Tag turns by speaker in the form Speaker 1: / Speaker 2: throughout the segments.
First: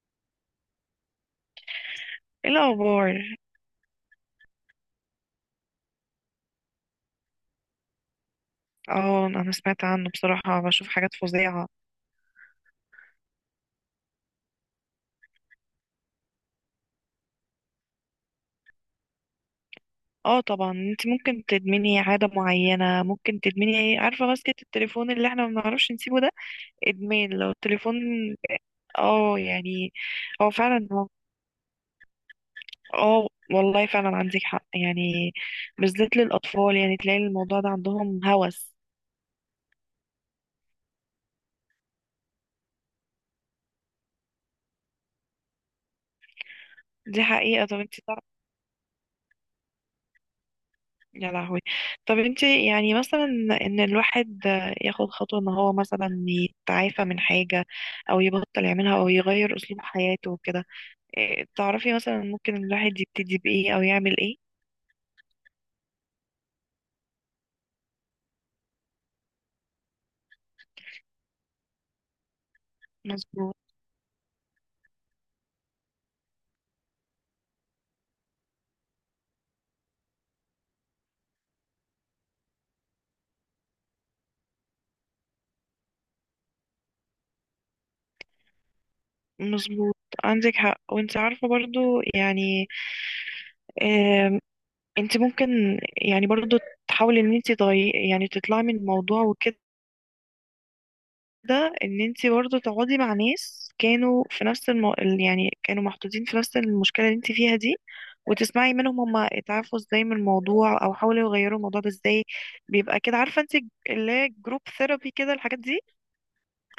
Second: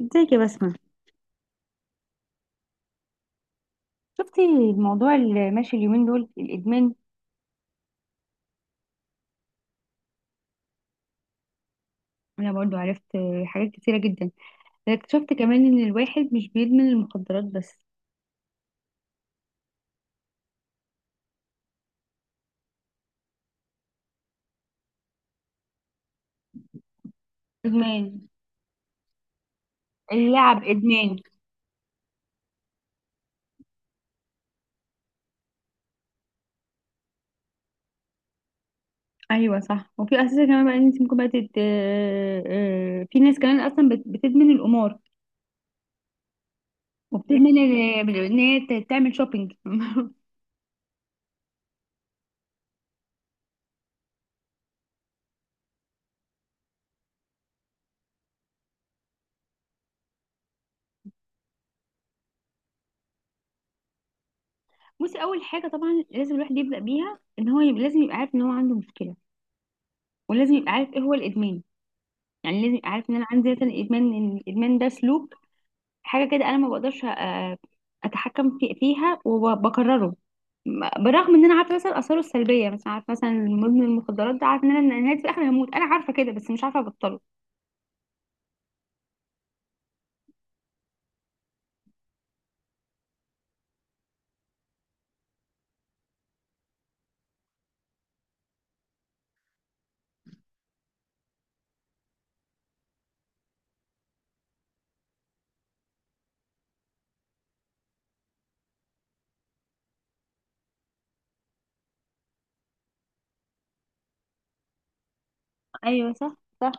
Speaker 1: ازيك يا بسمة؟
Speaker 2: ايه الاخبار؟
Speaker 1: شفتي الموضوع اللي ماشي اليومين دول، الإدمان؟
Speaker 2: اه، انا سمعت عنه بصراحة، بشوف حاجات فظيعة.
Speaker 1: أنا برضو عرفت حاجات كتيرة جدا. اكتشفت كمان إن الواحد مش بيدمن المخدرات بس.
Speaker 2: اه طبعا، انت ممكن تدمني عادة معينة، ممكن تدمني ايه، عارفة؟ ماسكة التليفون اللي احنا ما بنعرفش نسيبه ده. ادمان لو التليفون.
Speaker 1: إدمان
Speaker 2: اه يعني. هو
Speaker 1: اللعب
Speaker 2: فعلا هو.
Speaker 1: إدمان.
Speaker 2: اه، والله فعلا عندك حق يعني. بالذات للاطفال، يعني تلاقي الموضوع ده عندهم هوس.
Speaker 1: أيوة صح. وفي أساسا كمان بقى إن أنت ممكن بقى تت... آه، آه، في ناس كمان أصلا بتدمن القمار،
Speaker 2: دي
Speaker 1: وبتدمن
Speaker 2: حقيقة. طب انت،
Speaker 1: إن هي تعمل شوبينج.
Speaker 2: يا لهوي. طب انت يعني مثلا، ان الواحد ياخد خطوة ان هو مثلا يتعافى من حاجة، او يبطل يعملها، او يغير اسلوب حياته وكده. إيه، تعرفي مثلا ممكن الواحد يبتدي بايه او يعمل ايه؟
Speaker 1: بصي، أول حاجة طبعا لازم الواحد يبدأ بيها إن هو يبقى، لازم يبقى عارف إن هو عنده مشكلة، ولازم يبقى عارف إيه هو الإدمان. يعني لازم يبقى عارف ان انا عندي
Speaker 2: مظبوط.
Speaker 1: مثلا ادمان، ان الادمان ده سلوك، حاجة كده أنا ما بقدرش أتحكم فيها وبكرره. بالرغم إن أنا عارفة مثلا آثاره السلبية، مثلا عارفة مثلا مدمن المخدرات ده، عارفة إن أنا نهاية في الآخر هموت، أنا عارفة كده بس مش عارفة أبطله.
Speaker 2: مظبوط، عندك حق. وانت عارفة برضو يعني، آم، انت ممكن يعني برضو تحاولي ان انت تغيري، يعني تطلعي من الموضوع وكده. ده ان انت برضه تقعدي مع ناس كانوا في نفس يعني كانوا محطوطين في نفس المشكلة اللي انت فيها دي، وتسمعي منهم هما اتعافوا ازاي من الموضوع، او حاولوا يغيروا الموضوع ده ازاي. بيبقى كده، عارفة انت، اللي هي جروب ثيرابي كده، الحاجات دي.
Speaker 1: ايوه صح، صح.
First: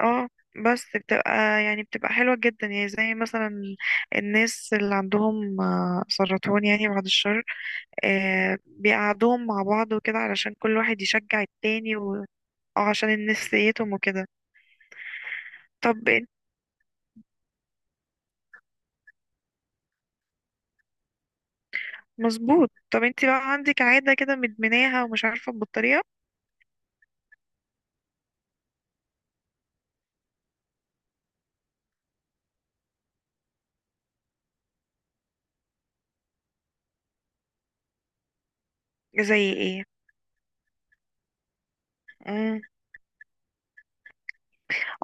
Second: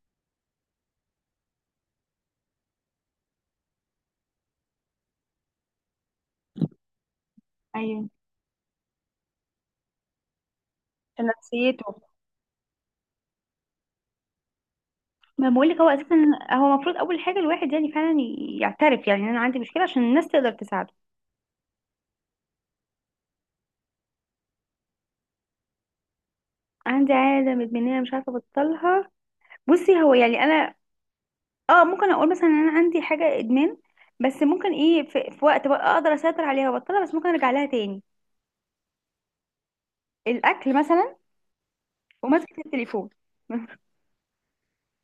Speaker 2: اه. بس بتبقى حلوة جدا يعني، زي مثلا الناس اللي عندهم سرطان، يعني بعد الشر.
Speaker 1: أيوه.
Speaker 2: بيقعدوهم مع بعض وكده، علشان كل واحد
Speaker 1: في
Speaker 2: يشجع التاني
Speaker 1: نفسيته.
Speaker 2: او عشان نفسيتهم وكده.
Speaker 1: ما بقولك هو
Speaker 2: طب.
Speaker 1: أساسا، هو المفروض أول حاجة الواحد يعني فعلا يعترف، يعني إن أنا عندي مشكلة عشان الناس تقدر تساعده.
Speaker 2: مظبوط. طب انت بقى عندك عادة كده مدمناها ومش عارفة تبطليها؟
Speaker 1: عندي عادة مدمنية مش عارفة أبطلها. بصي هو يعني أنا، اه ممكن اقول مثلا ان انا عندي حاجه ادمان، بس ممكن ايه، في وقت بقى اقدر اسيطر عليها وابطلها، بس ممكن ارجع لها تاني.
Speaker 2: زي ايه؟
Speaker 1: الاكل مثلا،
Speaker 2: امم
Speaker 1: ومسكه التليفون.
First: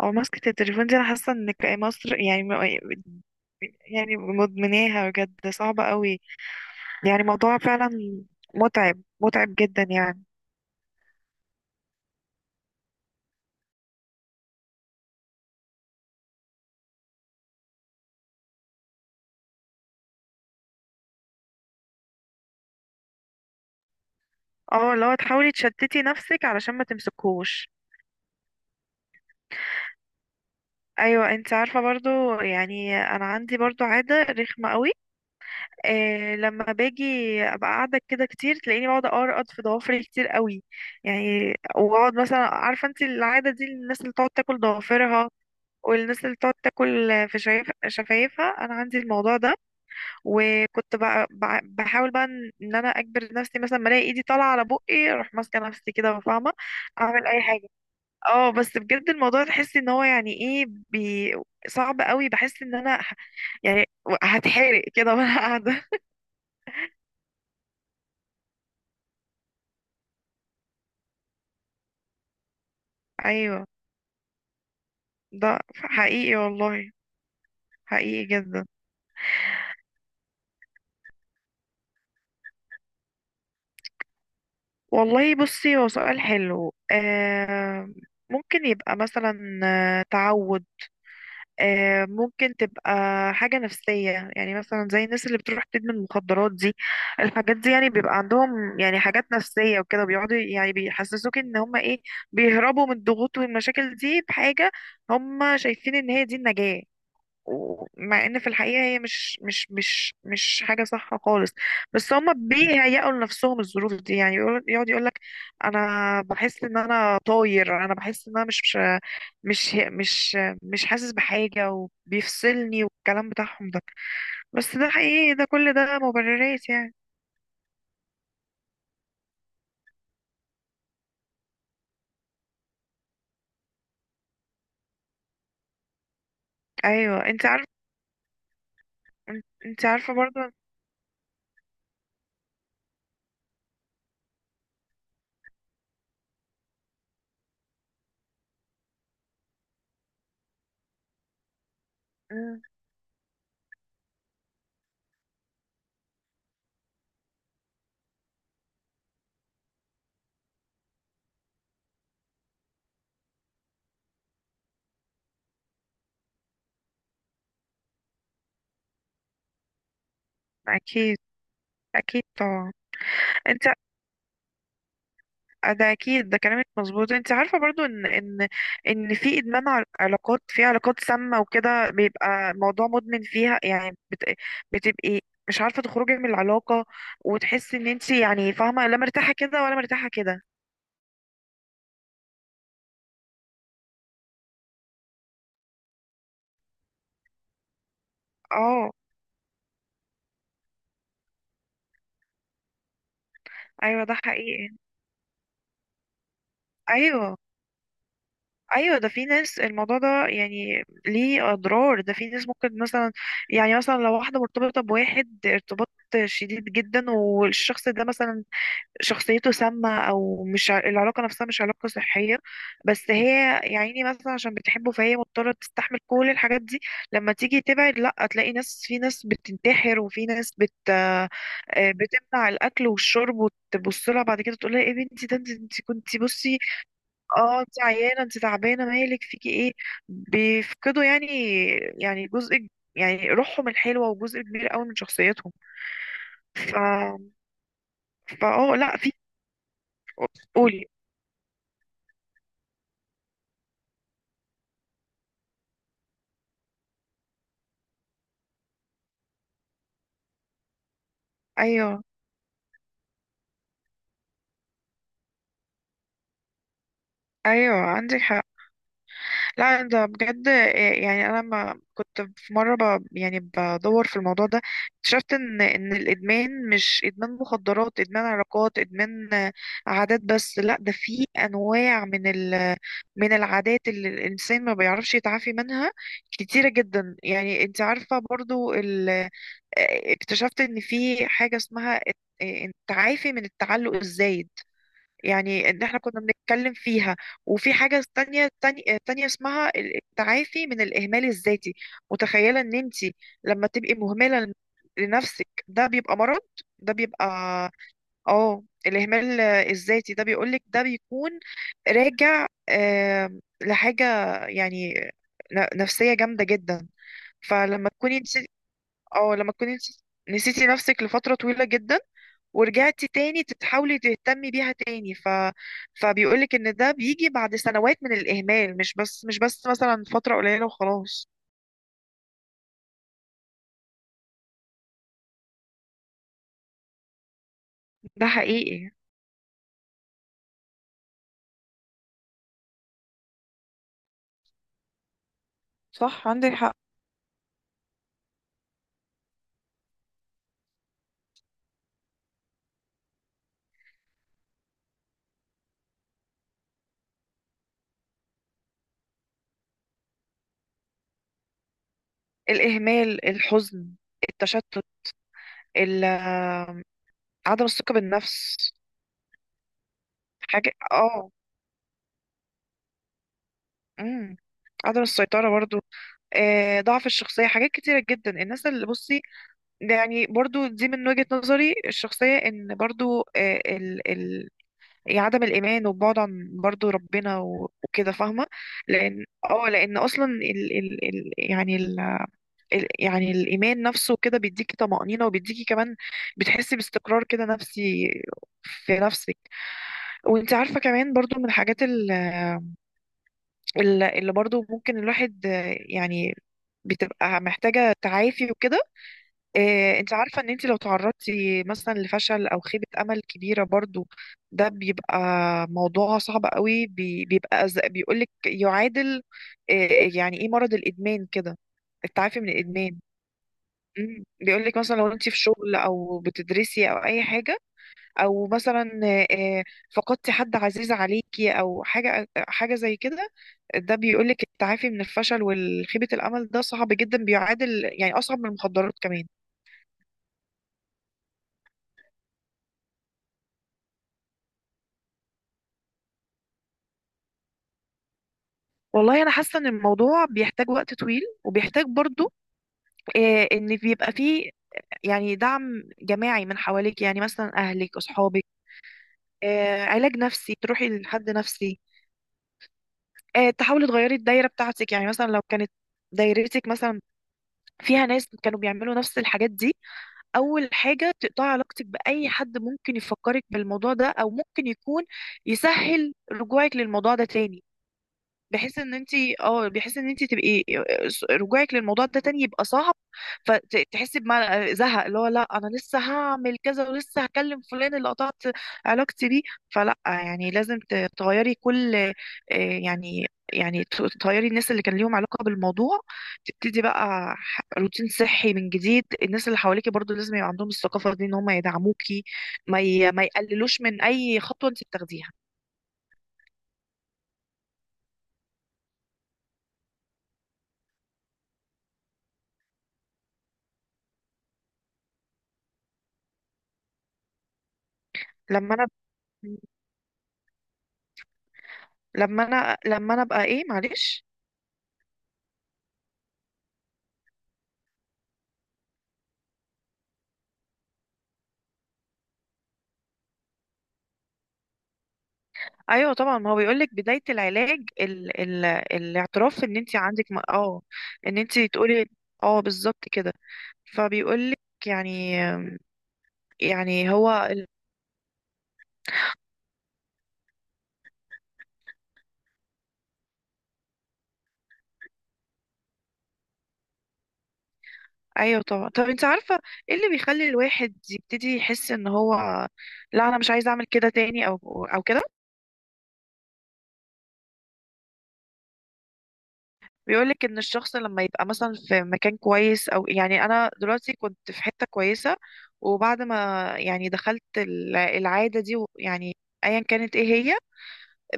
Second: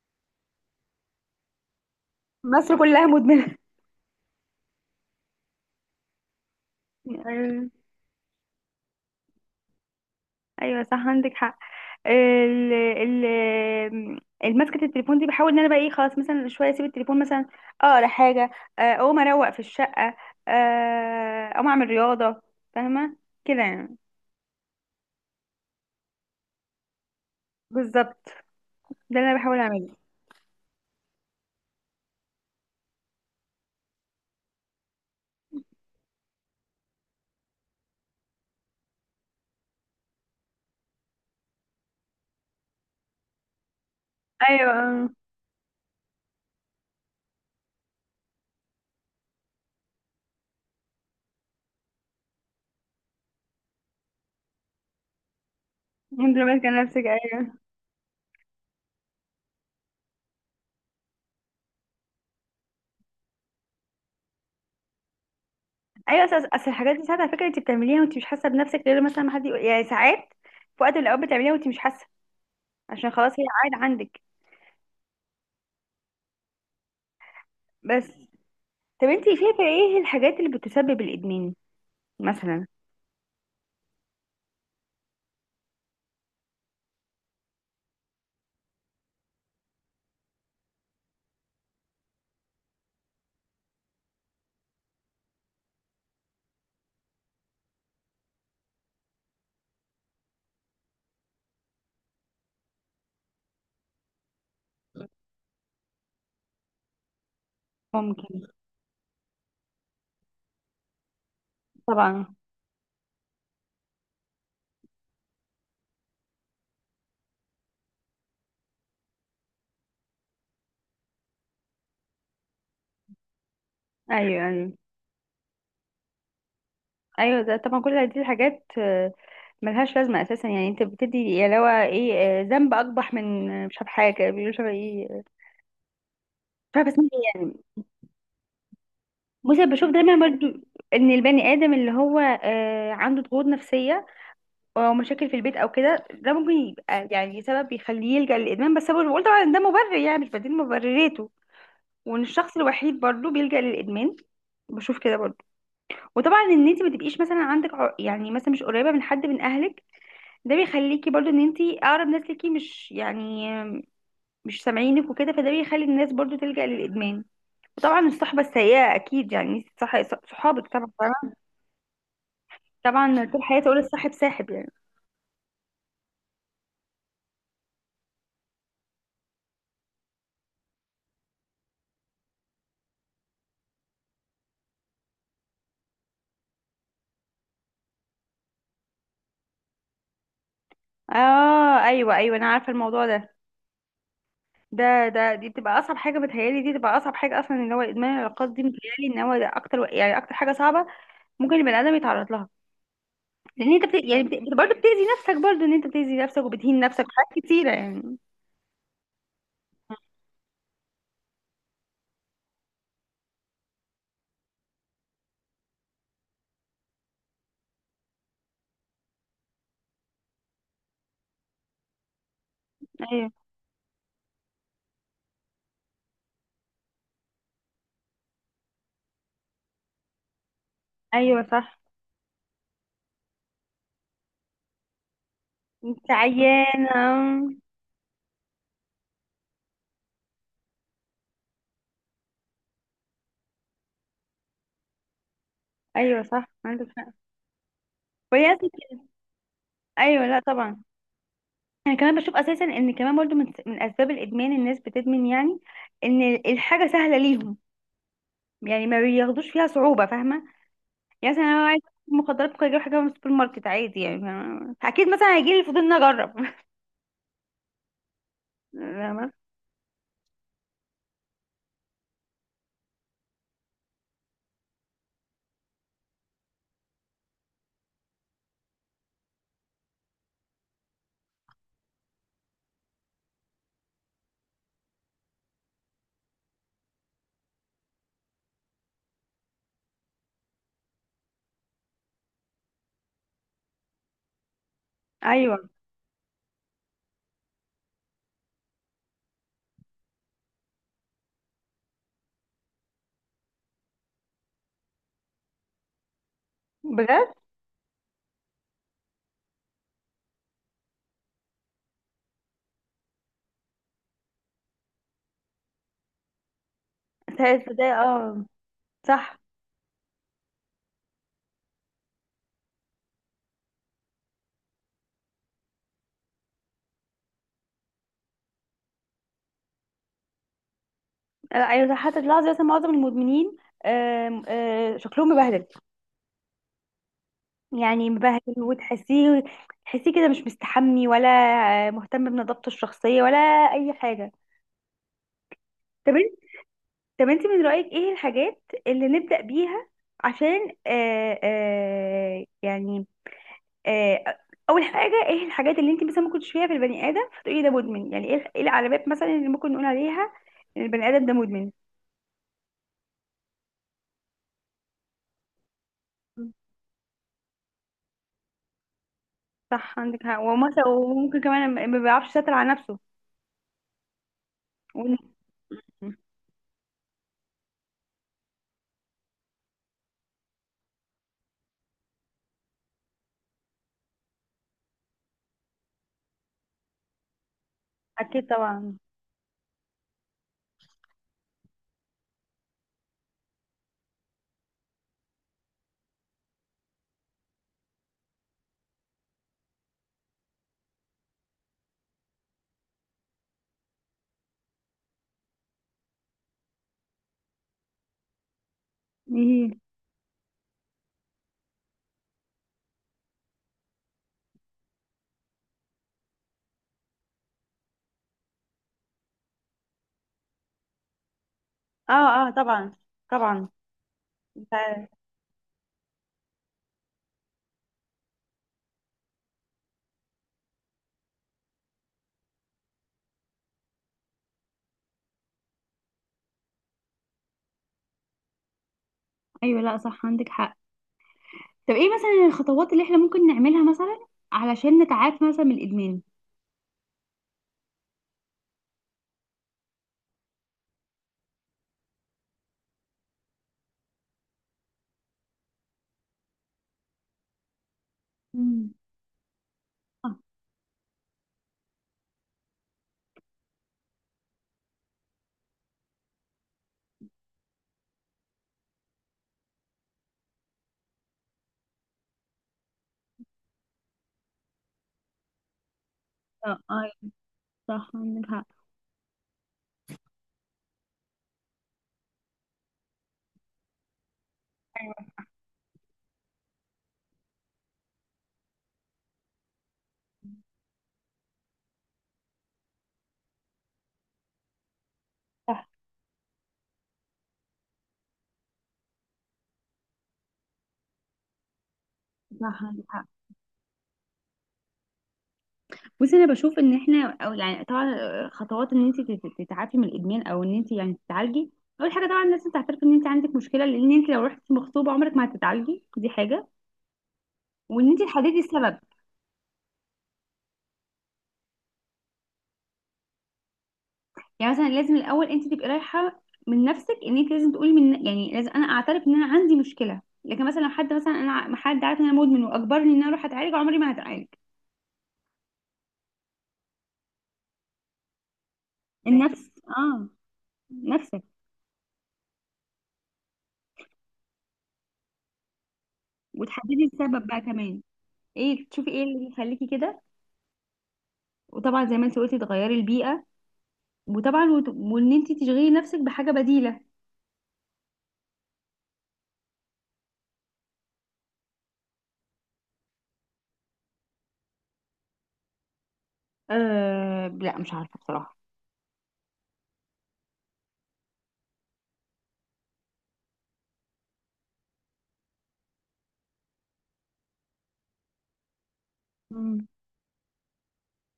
Speaker 2: او مسكة التليفون دي، انا حاسة ان مصر يعني
Speaker 1: مصر كلها مدمنه.
Speaker 2: يعني مدمناها بجد، صعبة قوي. يعني موضوع
Speaker 1: ايوه.
Speaker 2: فعلا متعب، متعب جدا يعني.
Speaker 1: أيوة صح عندك حق. ال ال المسكة التليفون دي بحاول ان انا بقى ايه، خلاص مثلا شويه اسيب التليفون مثلا، اقرا حاجه، اقوم اروق في الشقه، آه، اقوم اعمل رياضه، فاهمه، كده يعني.
Speaker 2: اه، لو تحاولي تشتتي نفسك علشان ما تمسكوش.
Speaker 1: بالظبط، ده اللي انا بحاول اعمله.
Speaker 2: ايوه، انت عارفة برضو يعني انا عندي برضو عادة رخمة قوي. لما باجي ابقى قاعده كده كتير، تلاقيني بقعد ارقد في ضوافري كتير قوي. يعني واقعد مثلا، عارفه انت، العاده دي، الناس اللي تقعد تاكل
Speaker 1: ايوه،
Speaker 2: ضوافرها، والناس اللي تقعد تاكل في شفايفها، انا عندي الموضوع ده. وكنت بقى بحاول بقى ان انا اجبر نفسي، مثلا ما الاقي ايدي طالعه على بقي، اروح ماسكه نفسي كده،
Speaker 1: انت لو
Speaker 2: فاهمه.
Speaker 1: ماسكه نفسك.
Speaker 2: اعمل اي حاجه. اه بس بجد الموضوع، تحسي ان هو يعني ايه صعب قوي. بحس ان انا يعني هتحرق كده وانا قاعده.
Speaker 1: ايوه، اصل أصل الحاجات دي ساعات على فكره انت بتعمليها وانت مش حاسه بنفسك، غير مثلا ما حد يقول، يعني ساعات في وقت من الاوقات بتعمليها وانت مش حاسه، عشان خلاص هي
Speaker 2: ايوه.
Speaker 1: عاد عندك.
Speaker 2: ده حقيقي والله،
Speaker 1: بس.
Speaker 2: حقيقي جدا.
Speaker 1: طب انت شايفه ايه الحاجات اللي بتسبب الادمان مثلا؟
Speaker 2: والله بصي، هو سؤال حلو. ممكن يبقى مثلا تعود، ممكن تبقى حاجة نفسية. يعني مثلا زي الناس اللي بتروح تدمن مخدرات دي، الحاجات دي، يعني بيبقى عندهم يعني حاجات نفسية وكده، بيقعدوا يعني بيحسسوك ان هما ايه، بيهربوا من الضغوط والمشاكل دي بحاجة. هما شايفين ان هي دي النجاة، ومع ان
Speaker 1: ممكن،
Speaker 2: في الحقيقه هي مش حاجه صح خالص. بس هما
Speaker 1: طبعا.
Speaker 2: بيهيئوا لنفسهم الظروف دي، يعني يقعد يقول لك، انا بحس ان انا طاير، انا بحس ان انا مش مش مش حاسس بحاجه، وبيفصلني، والكلام بتاعهم ده.
Speaker 1: ايوه، ايوه.
Speaker 2: بس ده حقيقي، ده كل ده مبررات يعني.
Speaker 1: ايوه ده طبعا كل دي الحاجات ملهاش لازمه اساسا، يعني انت بتدي يا لو ايه، ذنب اقبح من مش عارف حاجه بيقولوا شبه ايه، مش عارفه اسمها
Speaker 2: ايوه.
Speaker 1: ايه
Speaker 2: انت
Speaker 1: يعني.
Speaker 2: عارف.
Speaker 1: بصي أنا
Speaker 2: انت
Speaker 1: بشوف
Speaker 2: عارفه
Speaker 1: دايما برضو
Speaker 2: برضه.
Speaker 1: ان البني ادم اللي هو عنده ضغوط نفسيه او مشاكل في البيت او كده، ده ممكن يبقى يعني سبب بيخليه يلجأ للادمان، بس أنا بقول طبعا إن ده مبرر يعني، مش بديل مبرراته، وان الشخص
Speaker 2: مم،
Speaker 1: الوحيد برضه بيلجأ للادمان. بشوف كده برضه. وطبعا ان انت ما تبقيش مثلا عندك يعني مثلا مش قريبه من حد من اهلك، ده بيخليكي برضه ان انت اقرب ناس ليكي مش يعني، مش سامعينك وكده، فده بيخلي الناس برضه تلجأ للادمان. وطبعا الصحبه السيئه اكيد يعني، انت صح، صحابك طبعا،
Speaker 2: اكيد،
Speaker 1: طبعا.
Speaker 2: اكيد طبعا.
Speaker 1: طبعاً طول
Speaker 2: انت،
Speaker 1: حياتي اقول الصاحب ساحب يعني.
Speaker 2: ده اكيد، ده كلامك مظبوط. انت عارفه برضو ان في ادمان علاقات، في علاقات سامه وكده، بيبقى موضوع مدمن فيها، يعني بتبقي مش عارفه تخرجي من العلاقه، وتحسي ان انت يعني فاهمه، لا مرتاحه كده ولا مرتاحه كده.
Speaker 1: اه، ايوه، ايوه انا عارفه الموضوع ده. دي بتبقى اصعب حاجه، بتهيالي دي بتبقى اصعب حاجه اصلا اللي هو ادمان العلاقات دي،
Speaker 2: اه،
Speaker 1: متهيالي ان هو ده اكتر، يعني اكتر حاجه صعبه ممكن البني ادم يتعرض لها، لان انت
Speaker 2: ايوه، ده
Speaker 1: برضه
Speaker 2: حقيقي.
Speaker 1: بتاذي نفسك، برضه ان انت بتاذي نفسك وبتهين نفسك في
Speaker 2: ايوه،
Speaker 1: حاجات كتيره يعني.
Speaker 2: ايوه. ده في ناس الموضوع ده يعني ليه اضرار. ده في ناس ممكن مثلا، يعني مثلا لو واحده مرتبطه بواحد ارتباط شديد جدا، والشخص ده مثلا شخصيته سامة، أو مش ع- العلاقة نفسها مش علاقة صحية، بس هي
Speaker 1: ايوه،
Speaker 2: يا عيني مثلا عشان بتحبه، فهي مضطرة تستحمل كل الحاجات دي. لما تيجي تبعد، لأ، تلاقي ناس، في ناس بتنتحر، وفي ناس بت آه،
Speaker 1: ايوه صح.
Speaker 2: بتمنع الأكل والشرب، وتبص لها بعد كده تقول لها، ايه بنتي، ده انت
Speaker 1: انت
Speaker 2: كنتي. بصي،
Speaker 1: عيانه.
Speaker 2: اه، انت عيانة، انت تعبانة، مالك فيكي ايه. بيفقدوا يعني، يعني جزء، يعني روحهم الحلوة، وجزء كبير قوي من شخصيتهم.
Speaker 1: ايوه صح
Speaker 2: ف
Speaker 1: عندك حق.
Speaker 2: فا
Speaker 1: وهي
Speaker 2: اه لأ،
Speaker 1: أصلاً-
Speaker 2: في.
Speaker 1: ايوه، لا طبعا.
Speaker 2: قولي.
Speaker 1: انا كمان بشوف اساسا ان كمان برضه من اسباب الادمان الناس بتدمن يعني ان الحاجه سهله ليهم، يعني ما بياخدوش فيها صعوبه، فاهمه، يعني مثلا انا عايز
Speaker 2: ايوه،
Speaker 1: مخدرات، ممكن اجيب حاجه من السوبر ماركت عادي يعني، فاهمة؟ اكيد مثلا هيجي لي فضول اني اجرب.
Speaker 2: ايوه، عندك حق.
Speaker 1: فاهمة؟
Speaker 2: لا ده بجد. إيه، يعني انا لما كنت في مره يعني بدور في الموضوع ده، اكتشفت ان الادمان مش ادمان مخدرات، ادمان علاقات، ادمان عادات. بس لا ده في انواع من من العادات اللي الانسان ما بيعرفش يتعافي منها كتيره جدا. يعني انت عارفه برضو ال... آه، اكتشفت ان في حاجه اسمها التعافي من التعلق الزايد،
Speaker 1: ايوه
Speaker 2: يعني ان احنا كنا بنتكلم فيها. وفي حاجة تانية اسمها التعافي من الإهمال الذاتي. متخيلة ان انت لما تبقي مهملة لنفسك، ده بيبقى مرض. ده
Speaker 1: بجد.
Speaker 2: بيبقى، اه، الإهمال الذاتي. ده بيقولك ده بيكون راجع لحاجة يعني نفسية جامدة جدا.
Speaker 1: ساعات ده
Speaker 2: فلما تكوني انت
Speaker 1: اه،
Speaker 2: اه
Speaker 1: صح.
Speaker 2: لما تكوني انت نسيتي نفسك لفترة طويلة جدا، ورجعتي تاني تحاولي تهتمي بيها تاني، فبيقولك ان ده بيجي بعد سنوات من الاهمال، مش بس مثلا فترة قليلة وخلاص.
Speaker 1: لا، ايوه صح، حتى تلاحظي مثلا معظم المدمنين آم، آه، شكلهم مبهدل، يعني
Speaker 2: ده
Speaker 1: مبهدل،
Speaker 2: حقيقي.
Speaker 1: وتحسيه، تحسيه كده مش مستحمي، ولا مهتم بنظافته الشخصيه، ولا اي حاجه. طب
Speaker 2: صح
Speaker 1: انت،
Speaker 2: عندك حق.
Speaker 1: طب انت من رايك ايه الحاجات اللي نبدا بيها عشان يعني، آه، اول حاجه ايه الحاجات اللي انت مثلا ممكن تشوفيها في البني ادم فتقولي ده مدمن، يعني ايه إيه العلامات مثلا اللي ممكن نقول عليها ان البني ادم ده مدمن؟
Speaker 2: الاهمال، الحزن، التشتت، ال... عدم الثقة بالنفس.
Speaker 1: صح عندك حق،
Speaker 2: حاجة
Speaker 1: ومثلا
Speaker 2: اه،
Speaker 1: وممكن كمان ما بيعرفش يسيطر على نفسه.
Speaker 2: امم عدم
Speaker 1: ون-
Speaker 2: السيطرة برضو. ضعف الشخصية، حاجات كتيرة جدا. الناس اللي، بصي، ده يعني برضو دي، من وجهة نظري الشخصية، ان برضو، إيه، عدم الايمان، وبعد عن برضو ربنا وكده،
Speaker 1: اكيد
Speaker 2: فاهمه.
Speaker 1: طبعا.
Speaker 2: لان اصلا ال ال ال يعني ال ال يعني الايمان نفسه كده بيديكي طمأنينة، وبيديكي كمان بتحسي باستقرار كده نفسي في نفسك. وانت عارفه كمان برضو من الحاجات اللي برضو ممكن الواحد يعني بتبقى محتاجه تعافي وكده.
Speaker 1: ايه،
Speaker 2: إيه، انت عارفة ان انت لو تعرضتي مثلا لفشل او خيبة امل كبيرة برضو، ده بيبقى موضوع صعب قوي. بيبقى بيقولك يعادل، إيه يعني، ايه مرض الادمان كده،
Speaker 1: اه،
Speaker 2: التعافي من
Speaker 1: اه طبعا،
Speaker 2: الادمان.
Speaker 1: طبعا.
Speaker 2: بيقولك مثلا
Speaker 1: ف-
Speaker 2: لو انت في شغل، او بتدرسي، او اي حاجة، او مثلا إيه إيه، فقدتي حد عزيز عليكي، او حاجة حاجة زي كده. ده بيقولك التعافي من الفشل والخيبة الامل ده صعب جدا، بيعادل يعني اصعب من المخدرات كمان.
Speaker 1: ايوه لا صح عندك حق. طب ايه مثلا الخطوات اللي احنا ممكن نعملها مثلا علشان نتعافى مثلا من الادمان؟
Speaker 2: والله انا حاسه ان الموضوع بيحتاج وقت طويل، وبيحتاج برضو ان بيبقى فيه يعني دعم جماعي من حواليك، يعني مثلا اهلك، اصحابك.
Speaker 1: مم.
Speaker 2: علاج
Speaker 1: اه،
Speaker 2: نفسي، تروحي لحد نفسي. تحاولي تغيري الدايره بتاعتك، يعني مثلا لو كانت دايرتك مثلا فيها ناس كانوا بيعملوا نفس الحاجات دي، اول حاجه تقطعي علاقتك باي حد ممكن يفكرك بالموضوع ده، او ممكن يكون يسهل رجوعك للموضوع ده
Speaker 1: ايوه
Speaker 2: تاني.
Speaker 1: صح عندك حق.
Speaker 2: بحيث ان انت، اه، بحيث ان انت تبقي رجوعك للموضوع ده تاني يبقى صعب، فتحسي بمعنى زهق، اللي هو لا انا لسه هعمل كذا، ولسه هكلم فلان اللي قطعت علاقتي بيه. فلا، يعني لازم تغيري كل يعني، يعني تغيري الناس اللي كان ليهم علاقة
Speaker 1: صح،
Speaker 2: بالموضوع. تبتدي بقى روتين صحي من جديد. الناس اللي حواليكي برضو لازم يبقى عندهم الثقافة دي، ان هم يدعموكي،
Speaker 1: صح عندك
Speaker 2: ما
Speaker 1: حق.
Speaker 2: يقللوش من اي خطوة انت بتاخديها.
Speaker 1: بصي انا بشوف ان احنا او يعني طبعا خطوات ان انت تتعافي من الادمان او ان انت يعني تتعالجي، اول حاجه طبعا لازم تعترفي ان انت عندك مشكله، لان انت لو رحتي مغصوبه عمرك ما هتتعالجي، دي حاجه، وان انت تحددي
Speaker 2: لما انا،
Speaker 1: السبب.
Speaker 2: لما انا ابقى ايه، معلش.
Speaker 1: يعني مثلا لازم الاول انت تبقي رايحه من نفسك، ان انت لازم تقولي من، يعني لازم انا اعترف ان انا عندي مشكله، لكن مثلا لو حد مثلا انا حد عارف ان انا مدمن واجبرني ان انا اروح اتعالج، عمري ما هتعالج.
Speaker 2: ايوه طبعا، ما هو بيقول لك بدايه العلاج، الاعتراف،
Speaker 1: النفس،
Speaker 2: ان انت
Speaker 1: اه،
Speaker 2: عندك ان
Speaker 1: نفسك.
Speaker 2: انت تقولي. اه، بالظبط كده. فبيقول لك، يعني،
Speaker 1: وتحددي
Speaker 2: يعني هو
Speaker 1: السبب بقى
Speaker 2: ال...
Speaker 1: كمان، ايه تشوفي ايه اللي يخليكي كده، وطبعا زي ما انت قلتي تغيري البيئه، وطبعا وان انت تشغلي نفسك بحاجه بديله.
Speaker 2: ايوه طبعا. طب انت عارفه ايه اللي بيخلي الواحد يبتدي يحس ان هو، لا انا مش عايز اعمل كده تاني، او او كده؟
Speaker 1: أه لا مش عارفة بصراحة.
Speaker 2: بيقولك ان الشخص لما يبقى مثلا في مكان كويس، او يعني انا دلوقتي كنت في حتة كويسة، وبعد ما يعني دخلت العادة دي يعني ايا
Speaker 1: مم.
Speaker 2: كانت ايه هي،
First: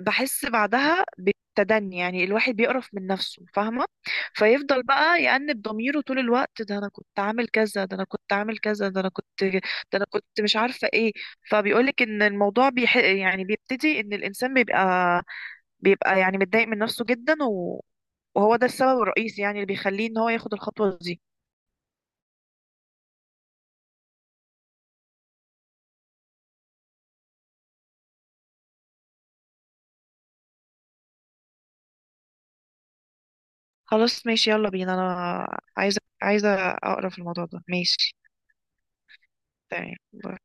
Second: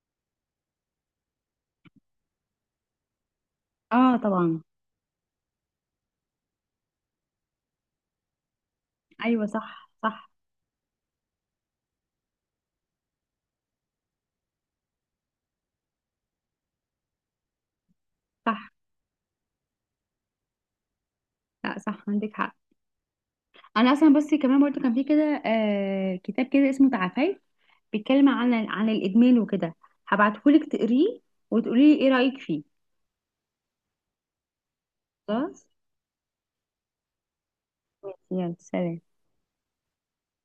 Speaker 2: بحس بعدها بالتدني. يعني الواحد بيقرف من نفسه، فاهمة؟
Speaker 1: اه طبعا.
Speaker 2: فيفضل بقى يأنب ضميره طول الوقت، ده انا كنت عامل كذا، ده انا كنت عامل كذا، ده انا كنت
Speaker 1: ايوه
Speaker 2: ده،
Speaker 1: صح،
Speaker 2: انا كنت
Speaker 1: صح.
Speaker 2: مش عارفة ايه. فبيقولك ان الموضوع يعني بيبتدي ان الانسان بيبقى يعني متضايق من نفسه جدا، وهو ده
Speaker 1: صح،
Speaker 2: السبب الرئيسي يعني اللي بيخليه ان هو ياخد الخطوة دي.
Speaker 1: لا صح عندك حق. انا اصلا بس كمان برضو كان في كده كتاب كده اسمه تعافي، بيتكلم عن عن الادمان وكده، هبعتهولك تقريه وتقولي لي ايه رايك فيه.
Speaker 2: خلاص ماشي، يلا بينا، انا
Speaker 1: خلاص،
Speaker 2: عايزة، عايزة اقرا في الموضوع ده. ماشي.
Speaker 1: يلا سلام.
Speaker 2: تمام.